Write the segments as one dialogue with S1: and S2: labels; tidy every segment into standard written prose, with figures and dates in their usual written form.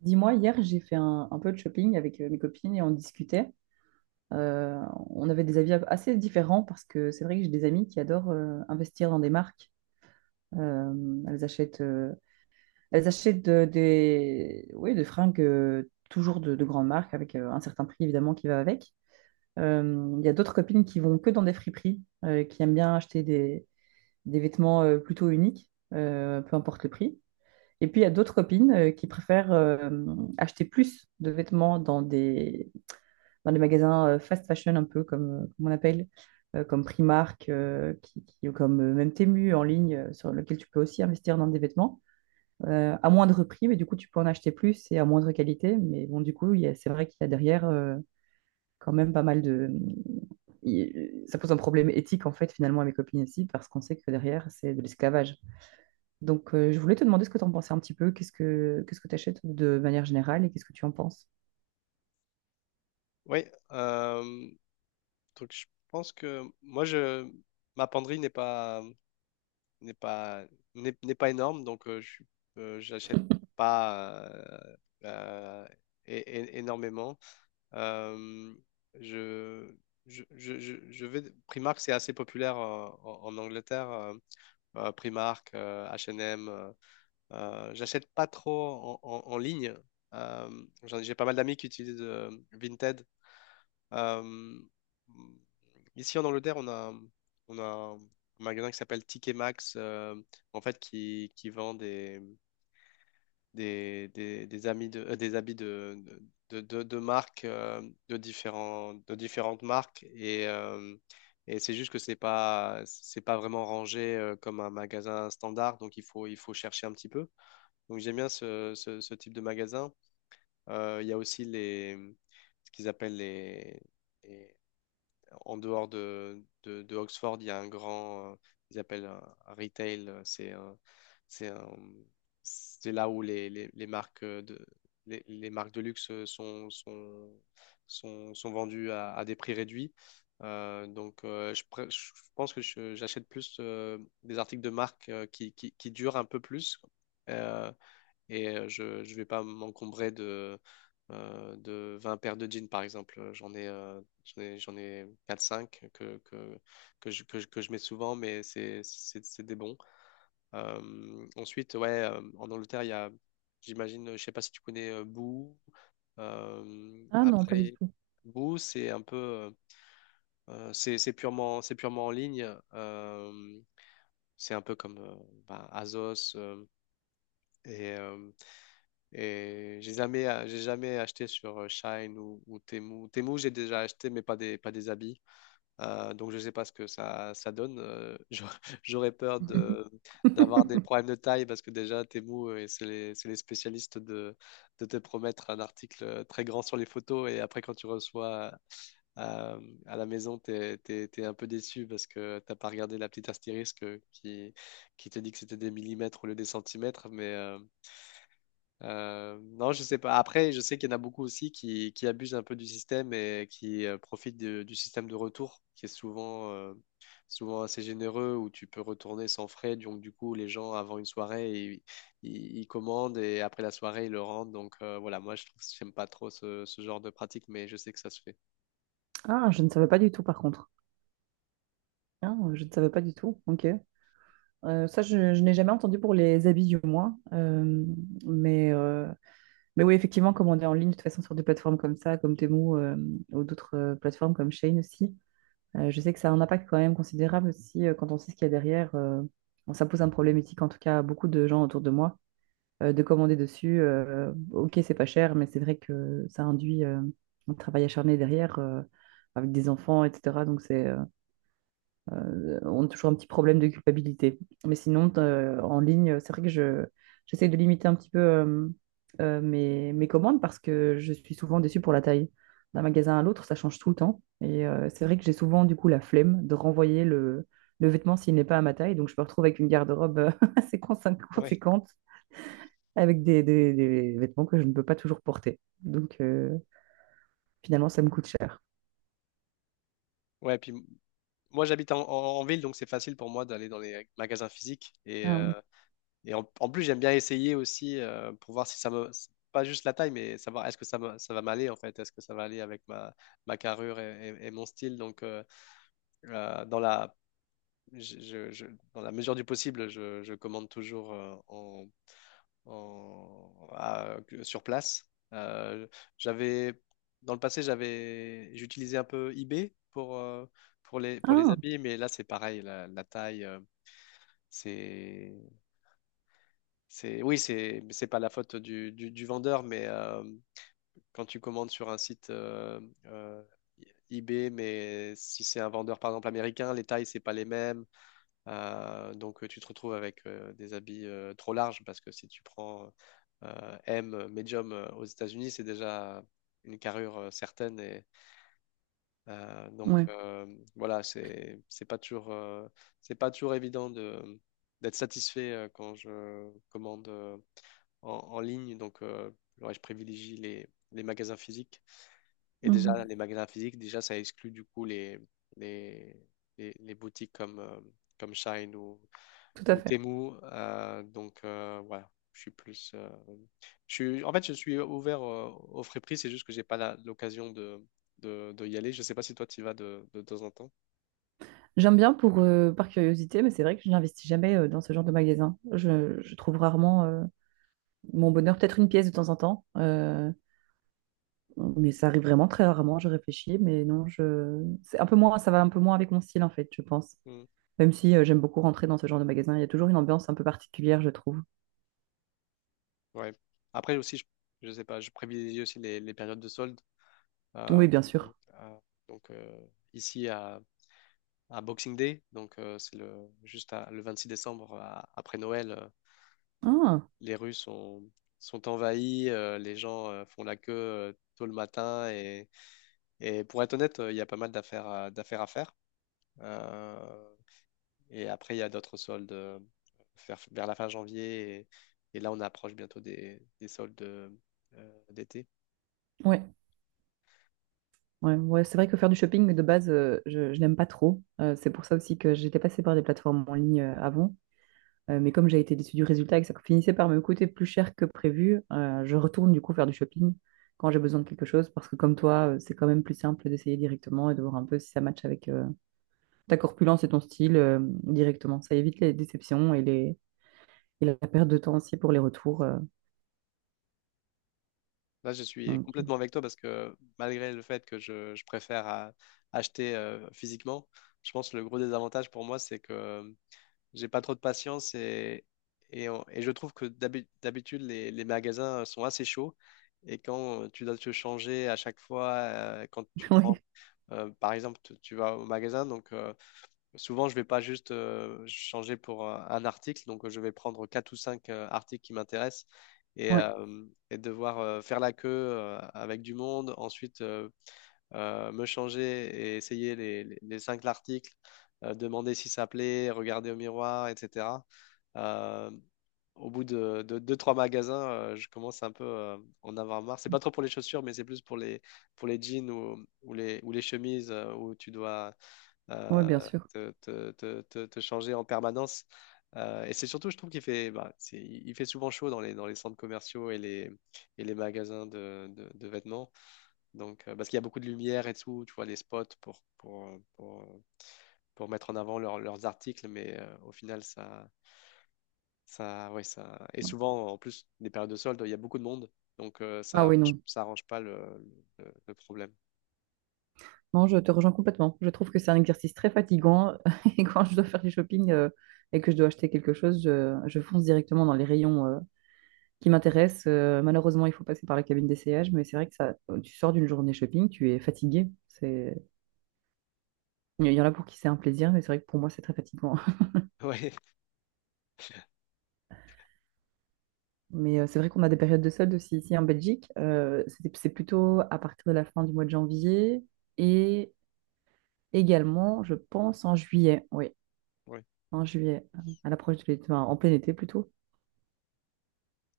S1: Dis-moi, hier, j'ai fait un peu de shopping avec mes copines et on discutait. Euh, on avait des avis assez différents parce que c'est vrai que j'ai des amis qui adorent investir dans des marques. Euh, elles achètent, euh, elles achètent des, oui, des fringues toujours de grandes marques avec un certain prix évidemment qui va avec. Il y a d'autres copines qui vont que dans des friperies, qui aiment bien acheter des vêtements plutôt uniques, peu importe le prix. Et puis, il y a d'autres copines qui préfèrent acheter plus de vêtements dans des magasins fast fashion, un peu comme on appelle, comme Primark, ou comme même Temu en ligne, sur lequel tu peux aussi investir dans des vêtements, à moindre prix, mais du coup, tu peux en acheter plus et à moindre qualité. Mais bon, du coup, c'est vrai qu'il y a derrière quand même pas mal de... Ça pose un problème éthique, en fait, finalement, à mes copines aussi, parce qu'on sait que derrière, c'est de l'esclavage. Donc, je voulais te demander ce que tu en pensais un petit peu. Qu'est-ce que tu achètes de manière générale et qu'est-ce que tu en penses?
S2: Oui, euh, donc je pense que moi je ma penderie n'est pas n'est pas énorme donc j'achète pas euh, énormément. Euh, je, je vais Primark. C'est assez populaire en Angleterre. Primark, H&M. J'achète pas trop en ligne. J'ai pas mal d'amis qui utilisent Vinted euh, ici en Angleterre. On a un magasin qui s'appelle Ticket Max, en fait, qui vend des habits de, de, de marques, euh, de différentes marques. Et c'est juste que c'est pas vraiment rangé comme un magasin standard, donc il faut chercher un petit peu. Donc j'aime bien ce type de magasin. Il y a aussi les, ce qu'ils appellent les En dehors de Oxford, il y a un grand, ils appellent un retail, c'est un- c'est là où les marques de, les marques de luxe sont vendues à des prix réduits. Je pense que j'achète plus des articles de marque qui durent un peu plus. Euh, je vais pas m'encombrer de 20 paires de jeans, par exemple. J'en ai 4-5 que je mets souvent, mais c'est des bons. Ensuite, ouais, en Angleterre, il y a, j'imagine, je sais pas si tu connais Boo.
S1: Ah non, pas du
S2: Après,
S1: tout.
S2: Boo, c'est un peu, c'est purement en ligne. C'est un peu comme bah, Azos et Et j'ai jamais acheté sur Shein ou Temu. Temu, j'ai déjà acheté, mais pas des habits. Donc, je ne sais pas ce que ça donne. J'aurais j'aurais peur d'avoir des problèmes de taille parce que déjà, Temu, c'est les spécialistes de te promettre un article très grand sur les photos. Et après, quand tu reçois euh, à la maison, t'es un peu déçu parce que t'as pas regardé la petite astérisque qui te dit que c'était des millimètres au lieu des centimètres. Mais, non, je sais pas. Après, je sais qu'il y en a beaucoup aussi qui abusent un peu du système et qui profitent du système de retour, qui est souvent assez généreux, où tu peux retourner sans frais. Donc, du coup, les gens, avant une soirée, ils commandent et après la soirée, ils le rendent. Donc, voilà, moi, je trouve, j'aime pas trop ce genre de pratique, mais je sais que ça se fait.
S1: Ah, je ne savais pas du tout par contre. Ah, je ne savais pas du tout. Ok. Ça, je n'ai jamais entendu pour les habits du moins. Mais, euh, mais oui, effectivement, commander en ligne, de toute façon, sur des plateformes comme ça, comme Temu ou d'autres plateformes comme Shein aussi, je sais que ça a un impact quand même considérable aussi quand on sait ce qu'il y a derrière. Bon, ça pose un problème éthique, en tout cas, à beaucoup de gens autour de moi de commander dessus. Ok, c'est pas cher, mais c'est vrai que ça induit un travail acharné derrière avec des enfants, etc. On a toujours un petit problème de culpabilité. Mais sinon, en ligne, c'est vrai que j'essaie de limiter un petit peu mes commandes parce que je suis souvent déçue pour la taille. D'un magasin à l'autre, ça change tout le temps. Et c'est vrai que j'ai souvent du coup la flemme de renvoyer le vêtement s'il n'est pas à ma taille. Donc je me retrouve avec une garde-robe assez
S2: Ouais.
S1: conséquente avec des vêtements que je ne peux pas toujours porter. Donc, finalement, ça me coûte cher.
S2: Ouais, puis moi, j'habite en ville, donc c'est facile pour moi d'aller dans les magasins physiques et,
S1: Ah ouais.
S2: euh, Et en plus, j'aime bien essayer aussi pour voir si ça me. C'est pas juste la taille, mais savoir est-ce que ça va m'aller en fait, est-ce que ça va aller avec ma carrure et mon style. Donc, euh, dans la, je- je- je- dans la mesure du possible, je commande toujours en- à- sur place. Euh, j'avais, Dans le passé, j'utilisais un peu eBay pour les
S1: Ah,
S2: habits, mais là, c'est pareil, la taillec'est. Oui, c'est pas la faute du vendeur, mais quand tu commandes sur un site euh, eBay, mais si c'est un vendeur par exemple américain, les tailles c'est pas les mêmes. Tu te retrouves avec des habits trop larges parce que si tu prends M, medium aux États-Unis, c'est déjà une carrure certaine et euh, donc
S1: ouais.
S2: euh, voilà, c'est pas toujours évident de d'être satisfait quand je commande en ligne. Donc, ouais, je privilégie les magasins physiques. Et déjà,
S1: Mhm.
S2: les magasins physiques, déjà, ça exclut du coup les, les boutiques comme Shine
S1: Tout à
S2: ou
S1: fait.
S2: Temu. Voilà, je suis plus. Je suis, en fait, je suis ouvert au frais prix, c'est juste que j'ai pas l'occasion de y aller. Je sais pas si toi tu y vas de temps en temps.
S1: J'aime bien pour, par curiosité, mais c'est vrai que je n'investis jamais dans ce genre de magasin. Je trouve rarement mon bonheur, peut-être une pièce de temps en temps, mais ça arrive vraiment très rarement. Je réfléchis, mais non, je... c'est un peu moins, ça va un peu moins avec mon style en fait, je pense.
S2: Mm.
S1: Même si j'aime beaucoup rentrer dans ce genre de magasin, il y a toujours une ambiance un peu particulière, je trouve.
S2: Ouais. Après aussi, je sais pas, je privilégie aussi les périodes de solde. Euh,
S1: Oui, bien sûr.
S2: euh, donc euh, Ici à Boxing Day, donc c'est le juste à- le 6 décembre après Noël,
S1: Ah,
S2: les rues sont envahies, les gens font la queue tôt le matin et pour être honnête, il y a pas mal d'affaires à faire. Euh, et après il y a d'autres soldes vers la fin janvier et là on approche bientôt des soldes d'été.
S1: ouais. Ouais, ouais, c'est vrai que faire du shopping mais de base, je n'aime pas trop. C'est pour ça aussi que j'étais passée par des plateformes en ligne avant. Mais comme j'ai été déçue du résultat et que ça finissait par me coûter plus cher que prévu, je retourne du coup faire du shopping quand j'ai besoin de quelque chose. Parce que comme toi, c'est quand même plus simple d'essayer directement et de voir un peu si ça matche avec ta corpulence et ton style directement. Ça évite les déceptions et la perte de temps aussi pour les retours. Euh.
S2: Là, je suis
S1: Donc,
S2: complètement avec toi parce que malgré le fait que je préfère acheter physiquement, je pense que le gros désavantage pour moi, c'est que j'ai pas trop de patience et je trouve que d'habitude, les magasins sont assez chauds et quand tu dois te changer à chaque fois, quand tu prends,
S1: oui,
S2: par exemple, tu vas au magasin, donc. Souvent, je vais pas juste changer pour un article, donc je vais prendre quatre ou cinq articles qui m'intéressent et,
S1: ouais,
S2: euh, et devoir faire la queue avec du monde, ensuite me changer et essayer les cinq articles, demander si ça plaît, regarder au miroir, etc. Euh, Au bout de deux, trois magasins, je commence un peu en avoir marre. C'est pas trop pour les chaussures, mais c'est plus pour les jeans ou les chemises où tu dois
S1: ouais,
S2: euh,
S1: bien sûr.
S2: te changer en permanence. Et c'est surtout, je trouve qu'il fait, bah, c'est- il fait souvent chaud dans les centres commerciaux et les magasins de vêtements. Donc, parce qu'il y a beaucoup de lumière et tout, tu vois, les spots pour mettre en avant leurs articles, mais au final, ouais, ça. Et souvent, en plus, des périodes de soldes, il y a beaucoup de monde, donc
S1: Ah oui, non.
S2: ça arrange pas le problème.
S1: Non, je te rejoins complètement. Je trouve que c'est un exercice très fatigant. Et quand je dois faire du shopping et que je dois acheter quelque chose, je fonce directement dans les rayons qui m'intéressent. Malheureusement, il faut passer par la cabine d'essayage, mais c'est vrai que ça, tu sors d'une journée shopping, tu es fatigué. C'est... Il y en a pour qui c'est un plaisir, mais c'est vrai que pour moi, c'est très fatigant.
S2: Ouais,
S1: Mais c'est vrai qu'on a des périodes de soldes aussi ici en Belgique. C'est plutôt à partir de la fin du mois de janvier et également, je pense, en juillet. Oui,
S2: ouais.
S1: en juillet, à l'approche de l'été, enfin, en plein été plutôt.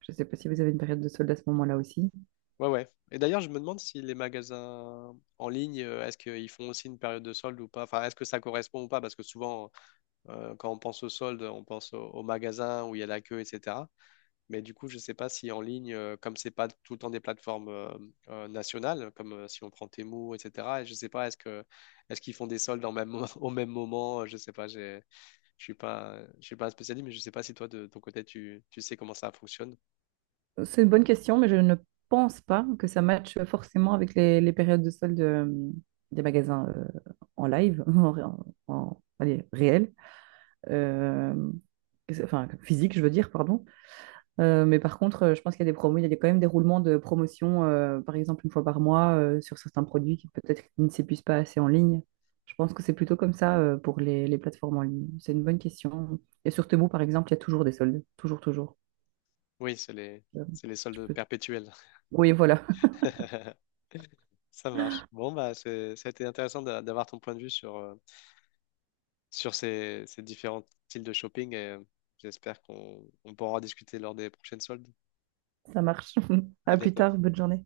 S1: Je ne sais pas si vous avez une période de solde à ce moment-là aussi.
S2: Ouais, ouais. Et d'ailleurs, je me demande si les magasins en ligne, est-ce qu'ils font aussi une période de solde ou pas? Enfin, est-ce que ça correspond ou pas? Parce que souvent, quand on pense aux soldes, on pense aux magasins où il y a la queue, etc. Mais du coup, je ne sais pas si en ligne, comme c'est pas tout le temps des plateformes nationales, comme si on prend Temu, etc. Et je ne sais pas, est-ce qu'ils font des soldes au même moment? Je ne sais pas. J'ai je suis pas un spécialiste, mais je sais pas si toi, de ton côté, tu sais comment ça fonctionne.
S1: C'est une bonne question, mais je ne pense pas que ça matche forcément avec les périodes de solde des magasins en live, allez, réel. Euh, enfin physique, je veux dire, pardon. Mais par contre, je pense qu'il y a des promos, il y a quand même des roulements de promotion, par exemple une fois par mois, sur certains produits qui peut-être ne s'épuisent pas assez en ligne. Je pense que c'est plutôt comme ça, pour les plateformes en ligne. C'est une bonne question. Et sur Temu, par exemple, il y a toujours des soldes, toujours, toujours.
S2: Oui,
S1: euh,
S2: c'est les
S1: je
S2: soldes
S1: peux...
S2: perpétuels.
S1: Oui, voilà,
S2: Ça marche. Bon, bah, ça a été intéressant d'avoir ton point de vue sur ces différents styles de shopping j'espère qu'on on pourra en discuter lors des prochaines soldes.
S1: ça marche.
S2: À
S1: À plus
S2: bientôt.
S1: tard, bonne journée.